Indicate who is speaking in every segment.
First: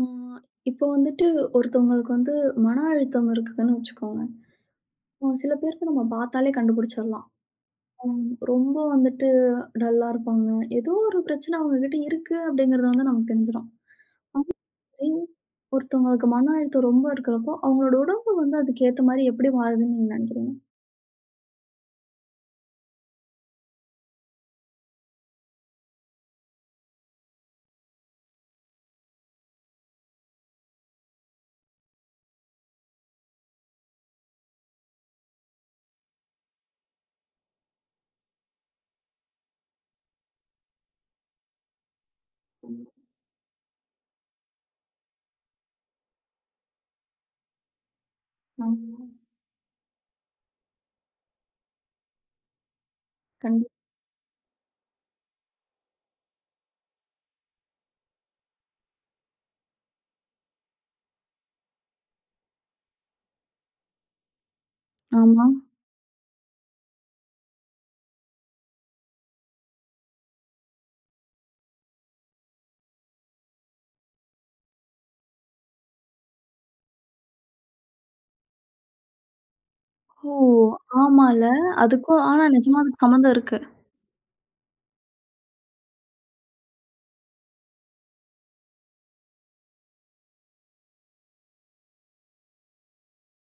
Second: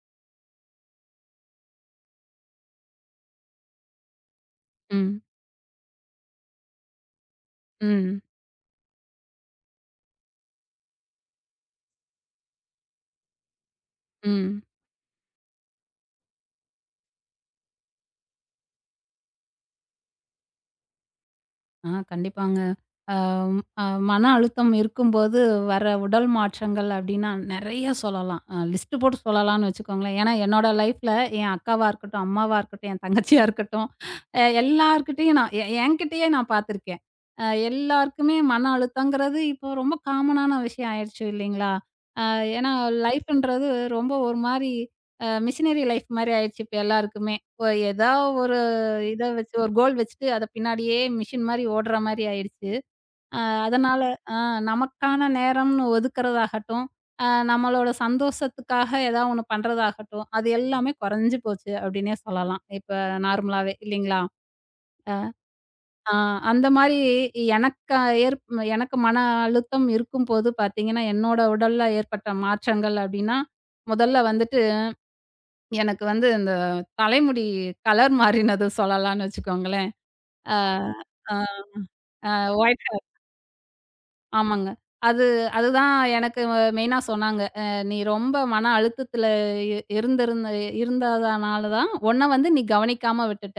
Speaker 1: ஆ, இப்போ வந்துட்டு ஒருத்தவங்களுக்கு வந்து மன அழுத்தம் இருக்குதுன்னு வச்சுக்கோங்க.
Speaker 2: ம்.
Speaker 1: சில பேருக்கு நம்ம பார்த்தாலே கண்டுபிடிச்சிடலாம்.
Speaker 2: ம்.
Speaker 1: ரொம்ப வந்துட்டு டல்லா இருப்பாங்க. ஏதோ ஒரு பிரச்சனை அவங்ககிட்ட இருக்கு அப்படிங்கிறது வந்து நமக்கு தெரிஞ்சிரும்.
Speaker 2: ம்.
Speaker 1: இதே ஒருத்தவங்களுக்கு மன அழுத்தம் ரொம்ப இருக்கிறப்போ, அவங்களோட உடம்பு வந்து அதுக்கு ஏத்த மாரி எப்படி மாறுதுன்னு நீங்க நினைக்கிறீங்க?
Speaker 2: ஆ கண்டிப்பாங்க. அ அ மன அழுத்தம் இருக்கும்போது வர உடல் மாற்றங்கள் அப்டின்னா நெறைய சொல்லலாம். லிஸ்ட் போட்டு சொல்லலாம்னு வச்சுக்கோங்களேன். ஏன்னா என்னோட லைஃப்ல என் அக்காவா இருக்கட்டும், அம்மாவா இருக்கட்டும், என் தங்கச்சியா இருக்கட்டும், எல்லார்கிட்டயும் நான் எ என்கிட்டயே நான் பார்த்துருக்கேன். எல்லாருக்குமே மன அழுத்தங்கிறது இப்போ ரொம்ப காமனான விஷயம் ஆயிடுச்சு இல்லைங்களா? ஏன்னா லைஃப்ன்றது ரொம்ப ஒரு மாரி மிஷினரி லைஃப் மாரி ஆயிடுச்சு இப்ப எல்லாருக்குமே. ஒ ஏதா ஒரு
Speaker 1: ஆமா.
Speaker 2: இத வச்சு ஒரு கோல் வச்சுட்டு அத பின்னாடியே மிஷின் மாரி ஓடுற மாரி ஆயிடுச்சு. அ
Speaker 1: கண்டி
Speaker 2: அதனால அ நமக்கான நேரம்னு ஒதுக்குறதாகட்டும், நம்மளோட சந்தோஷத்துக்காக ஏதா ஒண்ணு பண்றதாகட்டும், அது எல்லாமே குறைஞ்சு போச்சு அப்படின்னே சொல்லலாம். இப்ப நார்மலாவே இல்லைங்களா?
Speaker 1: ஆமா.
Speaker 2: ஆ அந்த மாரி எனக்கா ஏற் எனக்கு மன அழுத்தம் இருக்கும்போது பார்த்தீங்கன்னா, என்னோட உடல்ல ஏற்பட்ட மாற்றங்கள் அப்டின்னா, முதல்ல வந்துட்டு எனக்கு வந்து இந்த தலைமுடி கலர் மாறினது சொல்லலாம்னு வச்சுக்கோங்களேன்.
Speaker 1: ஓ!
Speaker 2: ஆ
Speaker 1: ஆமால்ல. அதுக்கும்
Speaker 2: ஆ
Speaker 1: ஆனா நிஜமா
Speaker 2: ஒயிட்
Speaker 1: அதுக்கு
Speaker 2: கலர்.
Speaker 1: சம்மந்தம் இருக்கு.
Speaker 2: ஆமாங்க. அது அதுதான் எனக்கு மெயினா சொன்னாங்க. "நீ ரொம்ப மன அழுத்தத்துல இ இருந்திருந்த இருந்ததனால தான் உன்ன வந்து நீ கவனிக்காம விட்டுட்ட."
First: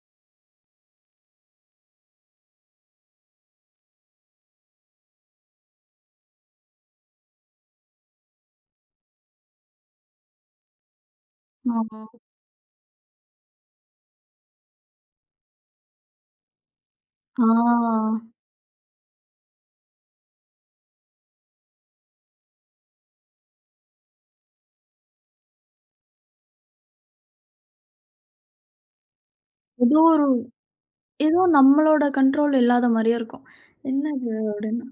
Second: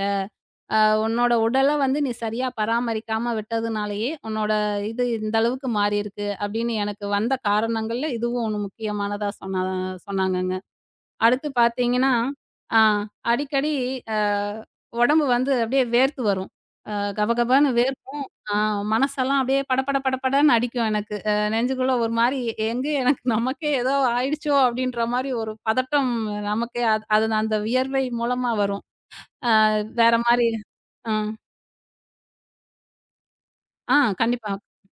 Speaker 2: அ உன்னோட உடல வந்து நீ சரியா பராமரிக்காம விட்டதுனாலேயே, உன்னோட இது இந்த அளவுக்கு மாறியிருக்கு. அப்படின்னு எனக்கு வந்த காரணங்கள்ல இதுவும் ஒண்ணு முக்கியமானதா சொன்னாங்கங்க. அடுத்து
Speaker 1: ஆமா.
Speaker 2: பார்த்தீங்கன்னா, ஆ அடிக்கடி அ உடம்பு வந்து அப்படியே வேர்த்து வரும். அ கபகபான்னு
Speaker 1: ஆ.
Speaker 2: வேர்க்கும். ஆ மனசெல்லாம் அப்படியே படபட படபடன்னு அடிக்கும் எனக்கு. நெஞ்சுக்குள்ள ஒரு மாரி எங்க எனக்கு நமக்கே ஏதோ ஆயிடுச்சோ அப்படின்ற மாரி ஒரு பதட்டம் நமக்கே அது அது அந்த வியர்வை மூலமா வரும்.
Speaker 1: ஏதோ
Speaker 2: வேற
Speaker 1: ஒரு
Speaker 2: மாரி அ.
Speaker 1: ஏதோ நம்மளோட கண்ட்ரோல் இல்லாத மாரியே இருக்கும்.
Speaker 2: ஆ.
Speaker 1: "என்னது?"
Speaker 2: கண்டிப்பா.
Speaker 1: அப்படின்னு.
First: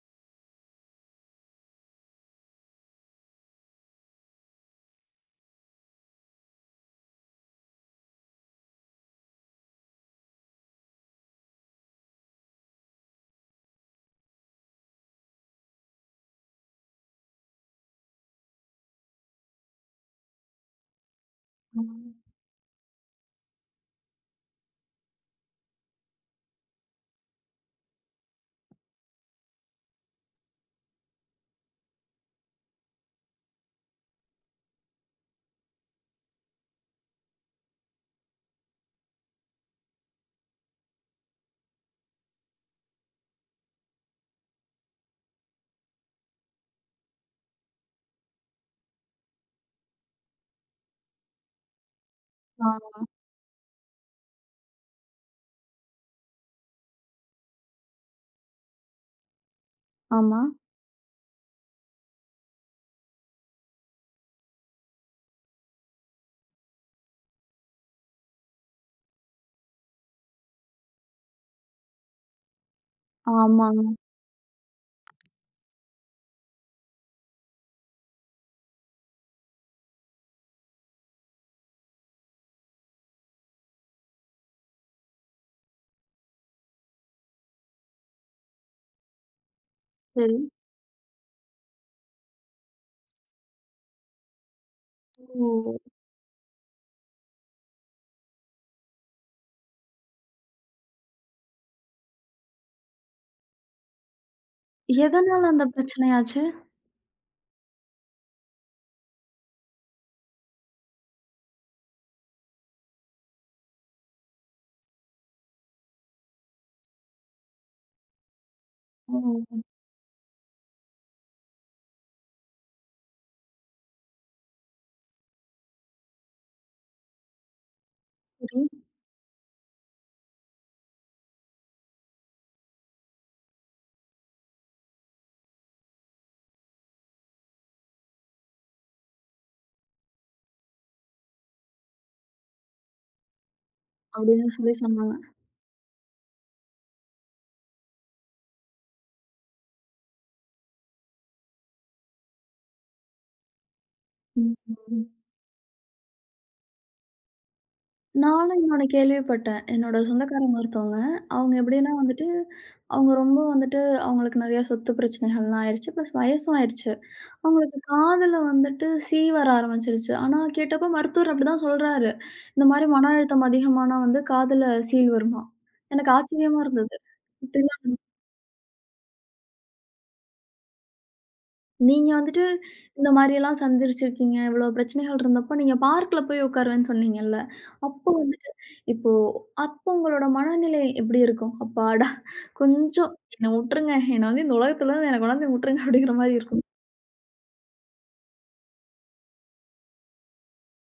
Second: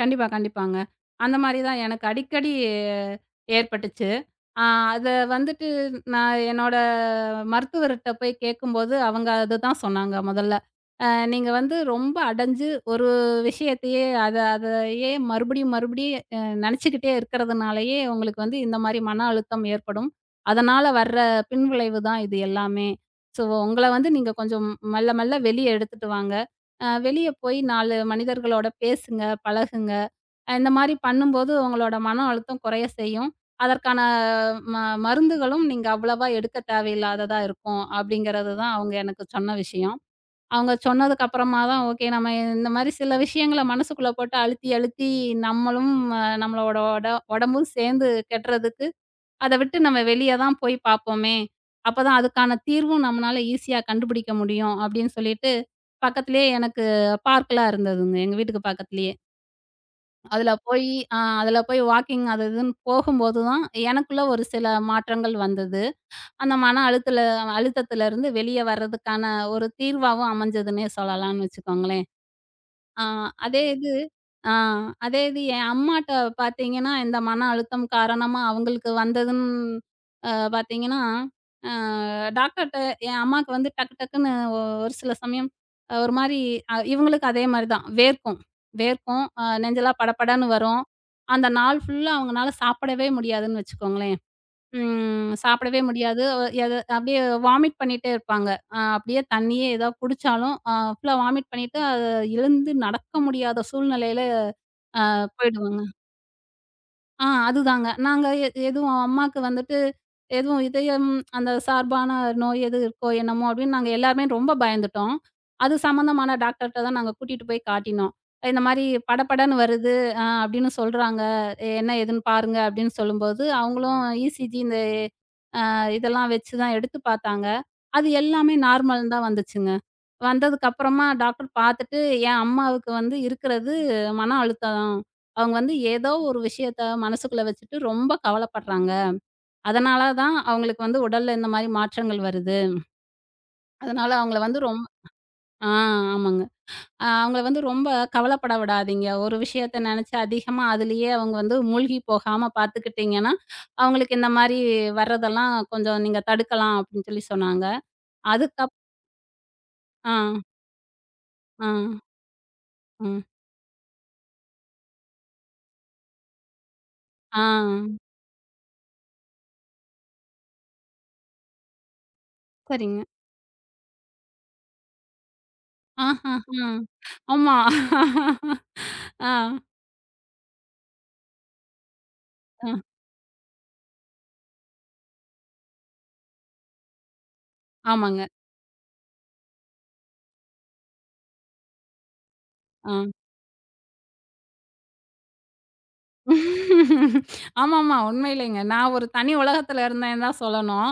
Speaker 2: கண்டிப்பா, கண்டிப்பாங்க. அந்த மாரி தான் எனக்கு அடிக்கடி ஏற்பட்டுச்சு. ஆ அத வந்துட்டு நான் என்னோட மருத்துவர்ட்ட போய் கேட்கும்போது, அவங்க அதுதான் சொன்னாங்க முதல்ல. "அ நீங்க வந்து ரொம்ப அடைஞ்சு ஒரு விஷயத்தையே அதையே மறுபடியும் மறுபடியும் நினைச்சுக்கிட்டே இருக்கிறதுனாலயே உங்களுக்கு வந்து இந்த மாரி மன அழுத்தம் ஏற்படும். அதனால வர்ற பின்விளைவு தான் இது எல்லாமே. ஸோ உங்கள வந்து நீங்க கொஞ்சம் மெல்ல மெல்ல வெளிய எடுத்துட்டு வாங்க. வெளிய போய் 4 மனிதர்களோட பேசுங்க, பழகுங்க. இந்த மாரி பண்ணும்போது உங்களோட மன அழுத்தம் குறைய செய்யும். அதற்கான ம மருந்துகளும் நீங்க அவ்வளவா எடுக்க தேவையில்லாததா இருக்கும். அப்படிங்கிறது தான் அவங்க எனக்கு சொன்ன விஷயம். அவங்க சொன்னதுக்கு அப்புறமா தான் ஓகே, நம்ம இந்த மாரி சில விஷயங்கள மனசுக்குள்ள போட்டு அழுத்தி அழுத்தி நம்மளும் அ நம்மளோட உட உடம்பும் சேர்ந்து கெட்டுறதுக்கு, அத விட்டு நம்ம வெளிய தான் போய் பார்ப்போமே! அப்பதான் அதுக்கான
Speaker 1: ஆ,
Speaker 2: தீர்வும் நம்மனால ஈஸியா கண்டுபிடிக்க முடியும் அப்படின்னு சொல்லிட்டு, பக்கத்திலேயே எனக்கு பார்க்லாம் இருந்ததுங்க. எங்க வீட்டுக்கு பக்கத்திலேயே.
Speaker 1: ஆமா,
Speaker 2: அதுல போயி அ அதுல போய் வாக்கிங் அது இதுன்னு போகும்போது தான், எனக்குள்ள ஒரு சில மாற்றங்கள் வந்தது. அந்த மன அழுத்தல அழுத்தத்திலருந்து வெளிய வர்றதுக்கான ஒரு தீர்வாவும் அமைஞ்சதுன்னே சொல்லலாம்னு வச்சுக்கோங்களேன். ஆ அதே
Speaker 1: ஆமாங்க.
Speaker 2: இது ஆ அதே இது என் அம்மாட்ட பார்த்தீங்கன்னா, இந்த மன அழுத்தம் காரணமா அவங்களுக்கு வந்ததுன்னு அ பார்த்தீங்கன்னா, அ டாக்டர்ட்ட என் அம்மாவுக்கு வந்து டக்கு டக்குன்னு ஒரு சில சமயம் ஆ, ஒரு மாரி இவங்களுக்கு அதே மாரி தான் வேர்க்கும். வேர்க்கும். நெஞ்செல்லாம் படபடன்னு
Speaker 1: சரி.
Speaker 2: வரும். அந்த நாள் ஃபுல்லா அவங்கனால சாப்பிடவே முடியாதுன்னு வச்சுக்கோங்களேன். ம்.
Speaker 1: ஓ!
Speaker 2: சாப்பிடவே முடியாது. அ எத அப்படியே வாமிட் பண்ணிட்டே இருப்பாங்க. அப்படியே தண்ணியே ஏதா குடிச்சாலும், ஃபுல்லா வாமிட் பண்ணிட்டு அத எழுந்து நடக்க முடியாத சூழ்நிலையில
Speaker 1: எதனால அந்த
Speaker 2: போயிடுவாங்க.
Speaker 1: பிரச்சனையாச்சு?
Speaker 2: அதுதாங்க. நாங்க எ எதுவும் அம்மாக்கு வந்துட்டு எதுவும் இதயம் அந்த சார்பான நோய் எதுவும் இருக்கோ என்னமோ அப்படின்னு நாங்க எல்லாருமே ரொம்ப பயந்துட்டோம். அது சம்மந்தமான டாக்டர்ட்ட தான் நாங்க கூட்டிட்டு போய் காட்டினோம். இந்த மாரி படபடன்னு
Speaker 1: ஓ!
Speaker 2: வருது அப்படின்னு சொல்றாங்க. என்ன ஏதுன்னு பாருங்க அப்படின்னு சொல்லும்போது, அவங்களும் இசிஜி இதெல்லாம் வச்சு தான் எடுத்து பார்த்தாங்க. அது எல்லாமே
Speaker 1: சரி.
Speaker 2: நார்மல் தான் வந்துச்சுங்க. வந்ததுக்கப்புறமா டாக்டர் பார்த்துட்டு, என் அம்மாவுக்கு வந்து இருக்கிறது மன அழுத்தம். அவங்க வந்து ஏதோ ஒரு விஷயத்த மனசுக்குள்ள வச்சுட்டு ரொம்ப கவலைப்படுறாங்க. அதனால தான் அவங்களுக்கு வந்து உடல்ல இந்த மாரி மாற்றங்கள் வருது. அதனால அவங்கள
Speaker 1: அப்படின்னு
Speaker 2: வந்து
Speaker 1: சொல்லி
Speaker 2: ரொம்
Speaker 1: சொன்னாங்க.
Speaker 2: ஆ ஆமாங்க. அவங்கள வந்து ரொம்ப கவலைப்பட விடாதீங்க. ஒரு விஷயத்த நினைச்சு அதிகமா அதிலேயே அவங்க வந்து மூழ்கி போகாம பார்த்துக்கிட்டீங்கன்னா, அவங்களுக்கு இந்த
Speaker 1: ம்,
Speaker 2: மாரி
Speaker 1: ம்.
Speaker 2: வர்றதெல்லாம் கொஞ்சம் நீங்க தடுக்கலாம் அப்படின்னு சொல்லி சொன்னாங்க.
Speaker 1: நானும்
Speaker 2: அதுக்கப்
Speaker 1: இன்னொன்னு கேள்விப்பட்டேன். என்னோட
Speaker 2: ஆ,
Speaker 1: சொந்தக்காரங்க ஒருத்தவங்க, அவங்க
Speaker 2: ஆ,
Speaker 1: எப்படின்னா வந்துட்டு, அவங்க
Speaker 2: ம்.
Speaker 1: ரொம்ப வந்துட்டு அவங்களுக்கு நெறைய சொத்து பிரச்சனைகள்லாம் ஆயிருச்சு. ப்ளஸ் வயசும் ஆயிருச்சு.
Speaker 2: ஆ,
Speaker 1: அவங்களுக்கு காதுல வந்துட்டு சீ வர ஆரம்பிச்சிருச்சு. ஆனா கேட்டப்ப மருத்துவர் அப்படிதான் சொல்றாரு. இந்த மாரி
Speaker 2: சரிங்க.
Speaker 1: மன அழுத்தம் அதிகமானா வந்து காதுல சீழ் வருமாம். எனக்கு
Speaker 2: ஆஹஹ.
Speaker 1: ஆச்சரியமா இருந்தது.
Speaker 2: ஆமா.
Speaker 1: இப்படிலாம்
Speaker 2: ஆ,
Speaker 1: நீங்க வந்துட்டு
Speaker 2: ஆ.
Speaker 1: இந்த மாரியெல்லாம் சந்திச்சிருக்கீங்க. இவ்வளோ பிரச்சனைகள் இருந்தப்போ நீங்க பார்க்ல போய் உட்காருவேன்னு சொன்னீங்கல்ல. அப்போ
Speaker 2: ஆமாங்க.
Speaker 1: வந்துட்டு இப்போ அப்போ உங்களோட மனநிலை எப்படி இருக்கும்? அப்பாடா!
Speaker 2: ஆ.
Speaker 1: கொஞ்சம் என்ன உட்டுருங்க. என்ன வந்து இந்த உலகத்துல இருந்து என்ன கொண்டாந்து விட்டுருங்க அப்படிங்கிற மாரி இருக்கும்.
Speaker 2: ஆமாமா. உண்மையிலேங்க. நான் ஒரு தனி உலகத்துல இருந்தேன்னு தான் சொல்லணும்.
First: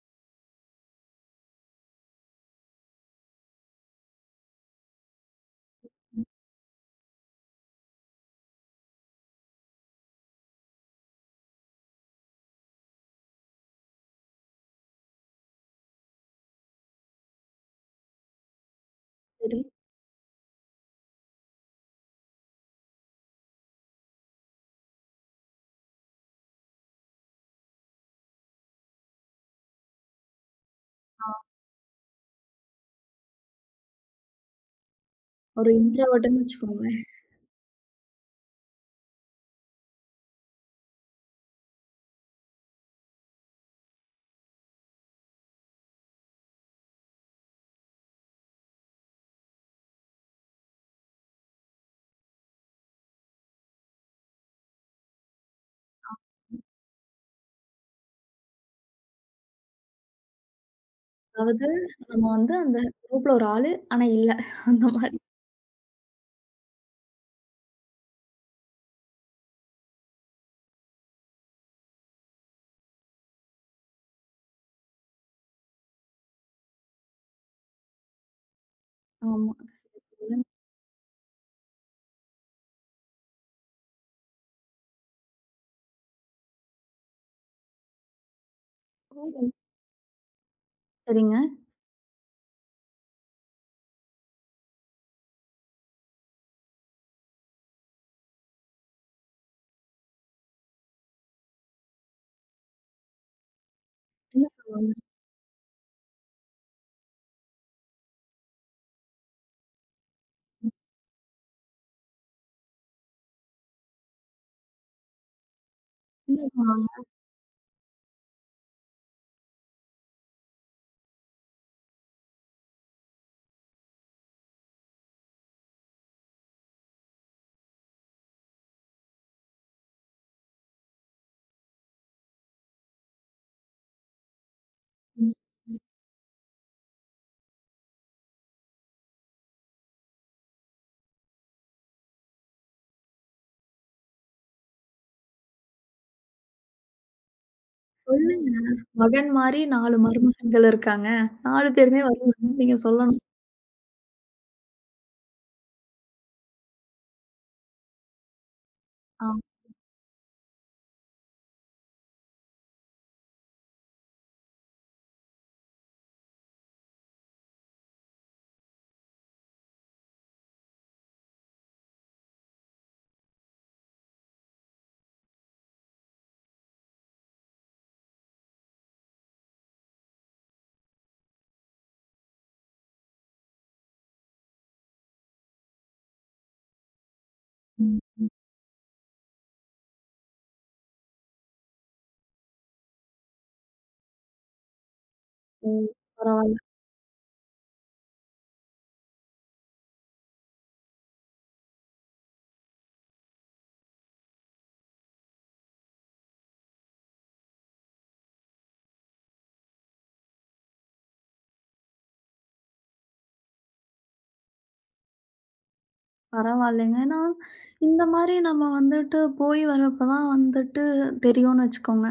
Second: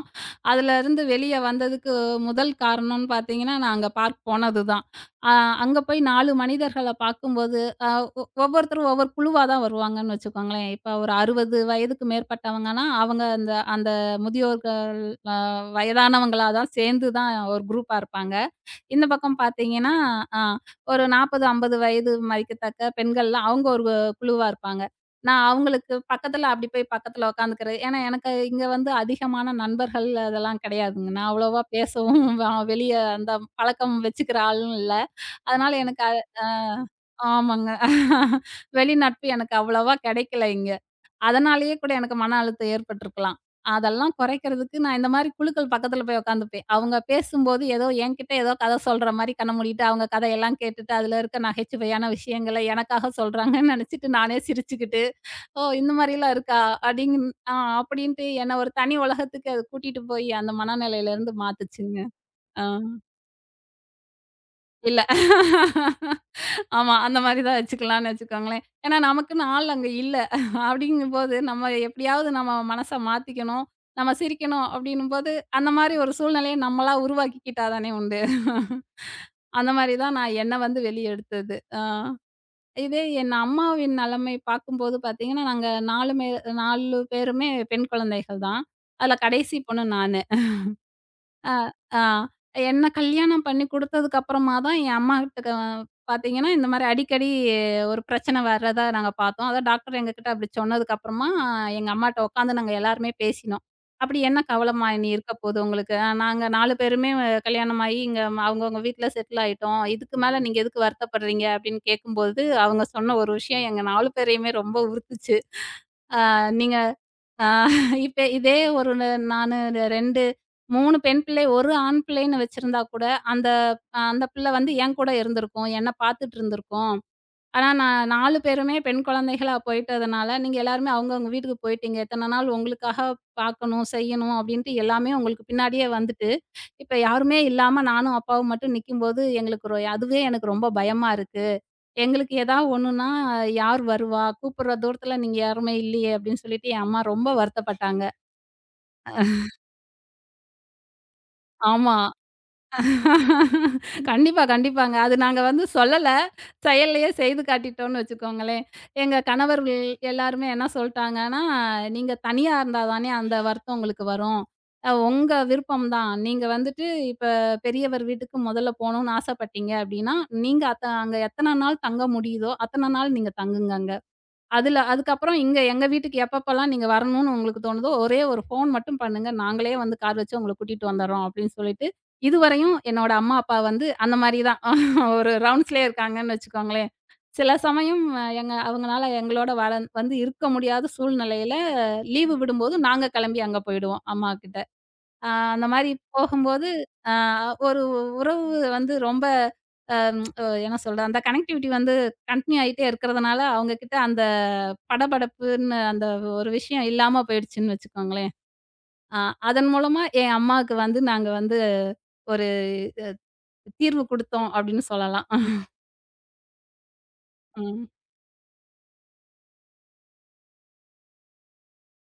Speaker 2: அதுலருந்து வெளிய வந்ததுக்கு முதல் காரணம்னு பார்த்தீங்கன்னா, நான் அங்க பார்க் போனதுதான். அ அங்க போய் 4 மனிதர்கள பார்க்கும்போது, அ ஒ ஒவ்வொருத்தரும் ஒவ்வொரு குழுவா தான் வருவாங்கன்னு வச்சுக்கோங்களேன். இப்ப ஒரு 60 வயதுக்கு மேற்பட்டவங்கன்னா, அவங்க அந்த அந்த முதியோர்கள், அ வயதானவங்களா தான் சேர்ந்து தான் ஒரு குரூப்பா இருப்பாங்க. இந்த பக்கம்
Speaker 1: சரி.
Speaker 2: பார்த்தீங்கன்னா, அ ஒரு 40, 50 வயது மதிக்கத்தக்க பெண்கள்லாம் அவங்க ஒரு குழுவா இருப்பாங்க. நான் அவங்களுக்கு பக்கத்துல அப்படி போய் பக்கத்துல உட்காந்துக்கிறது. ஏன்னா எனக்கு இங்க வந்து அதிகமான நண்பர்கள் அதெல்லாம் கிடையாதுங்க. நான் அவ்வளவா பேசவும் வ வெளிய அந்த பழக்கம் வச்சுக்கிற ஆளும் இல்ல.
Speaker 1: ஒரு
Speaker 2: அதனால எனக்கு
Speaker 1: இன்ட்ரோவர்ட்ன்னு வச்சுக்கோங்க.
Speaker 2: ஆமாங்க. வெளி நட்பு எனக்கு அவ்வளவா கிடைக்கல இங்க. அதனாலேயே கூட எனக்கு மன அழுத்தம் ஏற்பட்டுருக்கலாம். அதெல்லாம் குறைக்கிறதுக்கு நான் இந்த மாரி குழுக்கள் பக்கத்துல போய் உட்காந்துப்பேன். அவங்க பேசும்போது ஏதோ என்கிட்ட ஏதோ கதை சொல்ற மாரி கண்ண மூடிட்டு, அவங்க கதையெல்லாம் கேட்டுட்டு அதில இருக்க நகைச்சுவையான விஷயங்கள எனக்காக சொல்றாங்கன்னு நெனச்சுட்டு நானே சிரிச்சுக்கிட்டு, "ஓ! இந்த மாரிலாம் இருக்கா?" அப்படிங்கு ஆ அப்படின்ட்டு என்ன ஒரு தனி உலகத்துக்கு அது கூட்டிட்டு போய் அந்த மனநிலையிலேருந்து
Speaker 1: அதாவது
Speaker 2: மாத்துச்சுங்க.
Speaker 1: நம்ம வந்து
Speaker 2: ஆ.
Speaker 1: அந்த குரூப்ல ஒரு ஆளு. ஆனா இல்ல. அந்த
Speaker 2: இல்ல.
Speaker 1: மாரி.
Speaker 2: ஆமா. அந்த மாரி தான் வச்சுக்கலான்னு வச்சுக்கோங்களேன். ஏன்னா நமக்குன்னு ஆள் அங்க இல்ல. அப்படிங்கும்போது நம்ம எப்படியாவது நம்ம மனச மாத்திக்கணும். நம்ம சிரிக்கணும் அப்படின்னும்போது, அந்த மாரி ஒரு சூழ்நிலைய நம்மளா உருவாக்கிக்கிட்டா தானே உண்டு.
Speaker 1: ஆமா.
Speaker 2: அந்த மாரி தான் நான் என்ன வந்து வெளிய எடுத்தது. இதே என் அம்மாவின் நிலைமை பார்க்கும்போது பார்த்தீங்கன்னா, நாங்க 4 மே 4 பேருமே பெண் குழந்தைகள் தான். அதுல
Speaker 1: ஓ!
Speaker 2: கடைசி பொண்ணு நானு.
Speaker 1: சரிங்க.
Speaker 2: அ, ஆ. என்ன கல்யாணம் பண்ணி குடுத்ததுக்கு அப்புறமா தான் என் அம்மாகிட்ட பாத்தீங்கன்னா, இந்த மாரி அடிக்கடி ஒரு பிரச்சனை வர்றதா நாங்க பாத்தோம். அதான் டாக்டர் எங்ககிட்ட அப்படி சொன்னதுக்கு அப்புறமா, எங்க அம்மாட்ட உக்காந்து நாங்க எல்லாருமே பேசினோம். "அப்படி என்ன
Speaker 1: என்ன
Speaker 2: கவலைமா
Speaker 1: சொல்லுவாங்க?
Speaker 2: இனி இருக்க போகுது உங்களுக்கு? நாங்க 4 பேருமே கல்யாணமாயி இங்க அவங்கவங்க வீட்ல செட்டில் ஆயிட்டோம். இதுக்கு மேல நீங்க எதுக்கு வருத்தப்படுறீங்க?" அப்படின்னு கேட்கும்போது, அவங்க சொன்ன ஒரு விஷயம் எங்க 4 பேரையுமே ரொம்ப உறுத்துச்சு. "அ
Speaker 1: என்ன
Speaker 2: நீங்க"
Speaker 1: சொன்னாங்க?
Speaker 2: ஆ இப்ப இதே ஒரு ந நானு 2, 3 பெண் பிள்ளை, 1 ஆண் பிள்ளைன்னு வச்சிருந்தா கூட, அந்த அந்த பிள்ளை வந்து என்கூட இருந்திருக்கும். என்ன பார்த்துட்டு இருந்திருக்கும். ஆனா நான் 4 பேருமே பெண் குழந்தைகளா போயிட்டதுனால, நீங்க எல்லாருமே அவங்கவங்க வீட்டுக்கு போயிட்டீங்க. இத்தன நாள் உங்களுக்காக பார்க்கணும், செய்யணும் அப்படின்ட்டு எல்லாமே
Speaker 1: ம்.
Speaker 2: உங்களுக்கு
Speaker 1: ம்.
Speaker 2: பின்னாடியே வந்துட்டு, இப்ப யாருமே இல்லாம நானும் அப்பாவும் மட்டும் நிக்கும்போது, எங்களுக்கு ரொ அதுவே எனக்கு ரொம்ப பயமா இருக்கு. எங்களுக்கு ஏதாவது ஒண்ணுன்னா யார் வருவா? கூப்பிடுற தூரத்துல நீங்க யாருமே இல்லையே அப்படின்னு சொல்லிட்டு என் அம்மா ரொம்ப வருத்தப்பட்டாங்க.
Speaker 1: சொல்லுங்க. மகன் மாரி 4 மருமகன்கள் இருக்காங்க. 4
Speaker 2: ஆமா.
Speaker 1: பேருமே வருவாங்கன்னு நீங்க சொல்லணும்.
Speaker 2: கண்டிப்பா, கண்டிப்பாங்க. அது நாங்க வந்து சொல்லல. செயல்லயே செய்து காட்டிட்டோம்னு வச்சுக்கோங்களேன். எங்க
Speaker 1: ஆ.
Speaker 2: கணவர்கள் எல்லாருமே என்ன சொல்ட்டாங்கன்னா, "நீங்க தனியா இருந்தா தானே அந்த வருத்தம் உங்களுக்கு வரும். உங்க விருப்பம் தான். நீங்க வந்துட்டு இப்ப பெரியவர் வீட்டுக்கு முதல்ல போணும்னு ஆசைப்பட்டீங்க அப்படின்னா, நீங்க அங்க எத்தன நாள் தங்க முடியுதோ, அத்தன நாள் நீங்க தங்குங்க அங்க." அதுல அதுக்கப்புறம் இங்க எங்க வீட்டுக்கு எப்பப்பலாம் நீங்க வரணும்னு உங்களுக்கு தோணுதோ, ஒரே ஒரு ஃபோன் மட்டும் பண்ணுங்க. நாங்களே வந்து கார் வச்சு உங்கள கூட்டிட்டு வந்துர்றோம் அப்படின்னு சொல்லிட்டு, இதுவரையும் என்னோட அம்மா, அப்பா வந்து அந்த மாரி தான் ஒரு ரவுண்ட்ஸ்லயே இருக்காங்கன்னு வச்சுக்கோங்களேன். சில
Speaker 1: ம்.
Speaker 2: சமயம் எங்க அவங்கனால எங்களோட வர வந்து இருக்க முடியாத சூழ்நிலையில லீவு விடும்போது நாங்க கிளம்பி அங்க போயிடுவோம் அம்மாகிட்ட. ஆ அந்த மாரி
Speaker 1: ம். பரவால்ல.
Speaker 2: போகும்போது, ஆ ஒரு உறவு வந்து ரொம்ப அம் என்ன சொல்றது, அந்த கனெக்டிவிட்டி வந்து கன்டின்யூ ஆயிட்டே இருக்கிறதுனால, அவங்க கிட்ட அந்த படபடப்புன்னு அந்த ஒரு விஷயம் இல்லாம போயிடுச்சுன்னு வச்சுக்கோங்களேன். ஆ அதன் மூலமா என் அம்மாவுக்கு வந்து நாங்க வந்து ஒரு அ தீர்வு குடுத்தோம் அப்படின்னு சொல்லலாம்.
Speaker 1: பரவாயில்லங்க. ஏன்னா,
Speaker 2: ம்.
Speaker 1: இந்த மாரி நம்ம வந்துட்டு போய் வர்றப்ப தான் வந்துட்டு தெரியும்னு வச்சுக்கோங்க.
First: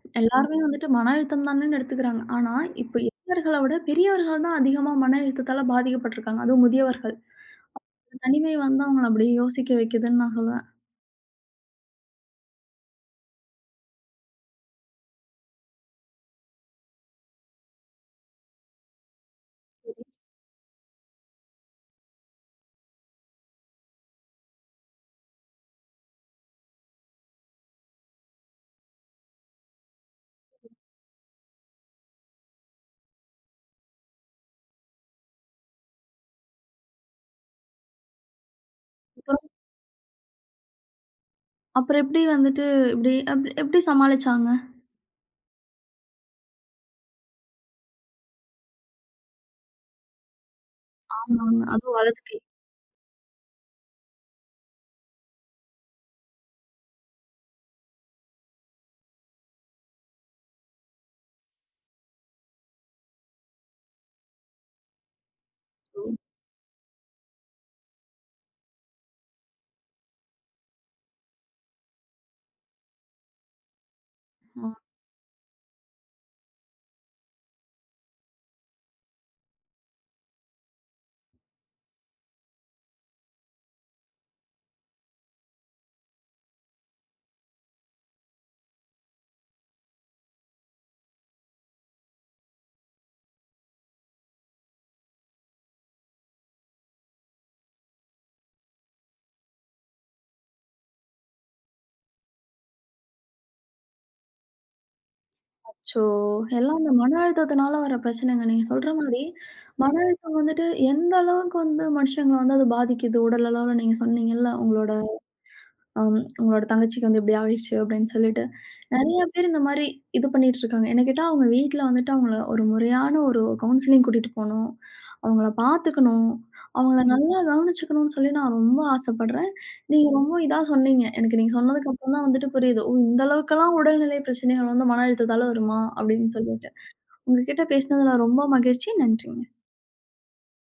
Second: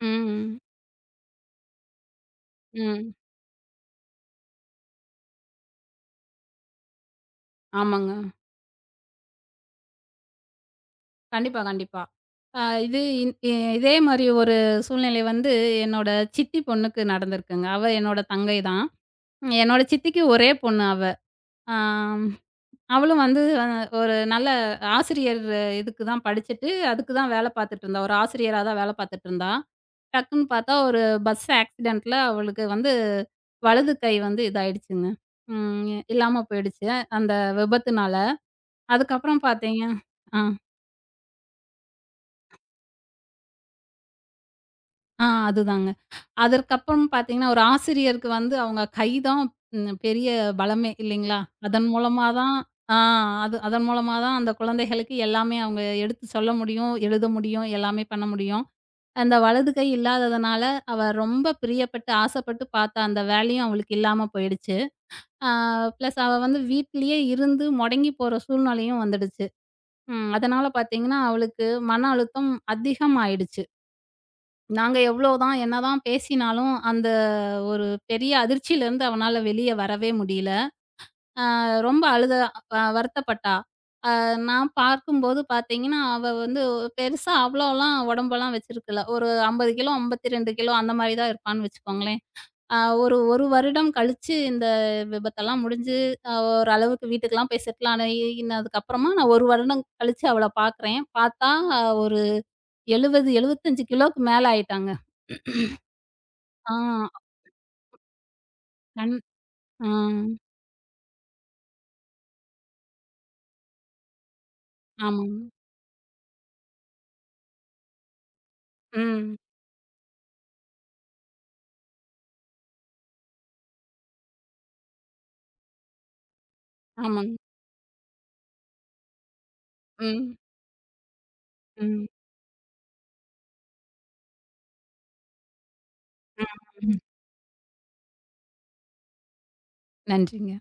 Speaker 2: ம்.
Speaker 1: எல்லாருமே வந்துட்டு மன அழுத்தம் தானேன்னு எடுத்துக்கிறாங்க. ஆனா, இப்ப
Speaker 2: ம்.
Speaker 1: இளைஞர்கள விட பெரியவர்கள் தான் அதிகமா மன அழுத்தத்தால பாதிக்கப்பட்டுருக்காங்க. அதுவும் முதியவர்கள்.
Speaker 2: ஆமாங்க.
Speaker 1: தனிமை வந்து அவங்கள அப்படியே யோசிக்க வைக்குதுன்னு நான் சொல்லுவேன்.
Speaker 2: கண்டிப்பா, கண்டிப்பா. ஆ இது இன் இ இதே மாரி ஒரு சூழ்நிலை வந்து என்னோட சித்தி பொண்ணுக்கு நடந்திருக்குங்க. அவ என்னோட தங்கை தான். என்னோட சித்திக்கு ஒரே பொண்ணு அவ. ஆம், அவளும் வந்து ஒரு நல்ல ஆசிரியர் இதுக்கு தான் படிச்சுட்டு, அதுக்கு தான் வேலை பார்த்துட்டு இருந்தா. ஒரு ஆசிரியரா தான் வேலை பார்த்துட்டு இருந்தா. டக்குன்னு பார்த்தா ஒரு பஸ் ஆக்சிடென்ட்ல அவளுக்கு வந்து வலது கை வந்து இதாயிடுச்சுங்க. ம் இல்லாம போயிடுச்சு. அந்த விபத்துனால. அதுக்கப்புறம்
Speaker 1: அப்புறம்
Speaker 2: பார்த்தீங்க ஆ,
Speaker 1: அப்புறம் எப்படி வந்துட்டு இப்படி எப்படி சமாளிச்சாங்க?
Speaker 2: ஆ அதுதாங்க. அதற்கப்புறம் பார்த்தீங்கன்னா, ஒரு ஆசிரியருக்கு வந்து அவங்க கை தான் ம் பெரிய பலமே இல்லைங்களா?
Speaker 1: ஆமாங்க.
Speaker 2: அதன்
Speaker 1: அதுவும் வலது
Speaker 2: மூலமா
Speaker 1: கை.
Speaker 2: தான் ஆ அதன் மூலமா தான் அந்த குழந்தைகளுக்கு எல்லாமே அவங்க எடுத்து சொல்ல முடியும், எழுத முடியும், எல்லாமே பண்ண முடியும். அந்த வலது கை இல்லாததுனால, அவ ரொம்ப பிரியப்பட்டு, ஆசைப்பட்டு பார்த்த அந்த வேலையும் அவளுக்கு இல்லாம போயிடுச்சு. ஆ பிளஸ் அவ வந்து வீட்டிலேயே இருந்து முடங்கி போற சூழ்நிலையும் வந்துடுச்சு. ம் அதனால பார்த்தீங்கன்னா, அவளுக்கு மன அழுத்தம் அதிகமாயிடுச்சு. நாங்க எவ்வளோதான் என்னதான் பேசினாலும், அந்த ஒரு பெரிய அதிர்ச்சியிலருந்து அவனால வெளிய வரவே முடியல. அ ரொம்ப அழுதா, வருத்தப்பட்டா. நான் பார்க்கும்போது பார்த்தீங்கன்னா, அவ வந்து பெருசா அவ்வளோலாம் உடம்பெல்லாம் வச்சிருக்கல. ஒரு 50 கிலோ, 52 கிலோ அந்த மாரி தான் இருப்பான்னு வச்சுக்கோங்களேன். அ ஒரு 1 வருடம் கழிச்சு இந்த விபத்தெல்லாம் முடிஞ்சு, ஓரளவுக்கு வீட்டுக்கெல்லாம் போய் செட்டில் ஆனதுக்கப்புறமா நான் 1 வருடம் கழிச்சு அவள பார்க்குறேன். பார்த்தா ஒரு 70, 75 கிலோக்கு மேல ஆயிட்டாங்க.
Speaker 1: அச்சோ!
Speaker 2: ஆ.
Speaker 1: எல்லாம் இந்த மன அழுத்தத்தினால வர பிரச்சனைங்க. நீங்க சொல்ற
Speaker 2: கண்
Speaker 1: மாரி
Speaker 2: ஆ.
Speaker 1: மன அழுத்தம் வந்துட்டு எந்த அளவுக்கு வந்து மனுஷங்கள வந்து அது பாதிக்குது உடல் அளவுல நீங்க சொன்னீங்கல்ல உங்களோட
Speaker 2: ஆமாங்க.
Speaker 1: அம் "உங்களோட தங்கச்சிக்கு வந்து இப்படி ஆயிடுச்சு" அப்படின்னு சொல்லிட்டு, நெறைய
Speaker 2: ம்.
Speaker 1: பேர் இந்த மாரி இது பண்ணிட்டு இருக்காங்க. என்ன கேட்டா, அவங்க வீட்ல வந்துட்டு அவங்கள ஒரு முறையான ஒரு கவுன்சிலிங் கூட்டிட்டு போணும். அவங்கள பார்த்துக்கணும். அவங்கள
Speaker 2: ஆமாங்க.
Speaker 1: நல்லா கவனிச்சுக்கணும்னு சொல்லி நான் ரொம்ப ஆசைப்படுறேன். நீங்க ரொம்ப
Speaker 2: ம்.
Speaker 1: இதா சொன்னீங்க. எனக்கு நீங்க சொன்னதுக்கு
Speaker 2: ம்.
Speaker 1: அப்புறம் தான் வந்துட்டு புரியுது. "ஓ! இந்த அளவுக்கெல்லாம் உடல்நிலை பிரச்சனைகள் வந்து மன அழுத்தத்தால வருமா?" அப்படின்னு
Speaker 2: ம்.
Speaker 1: சொல்லிட்டு.
Speaker 2: ம்.
Speaker 1: உங்க கிட்ட பேசினதுல ரொம்ப மகிழ்ச்சி. நன்றிங்க.
Speaker 2: நன்றிங்க.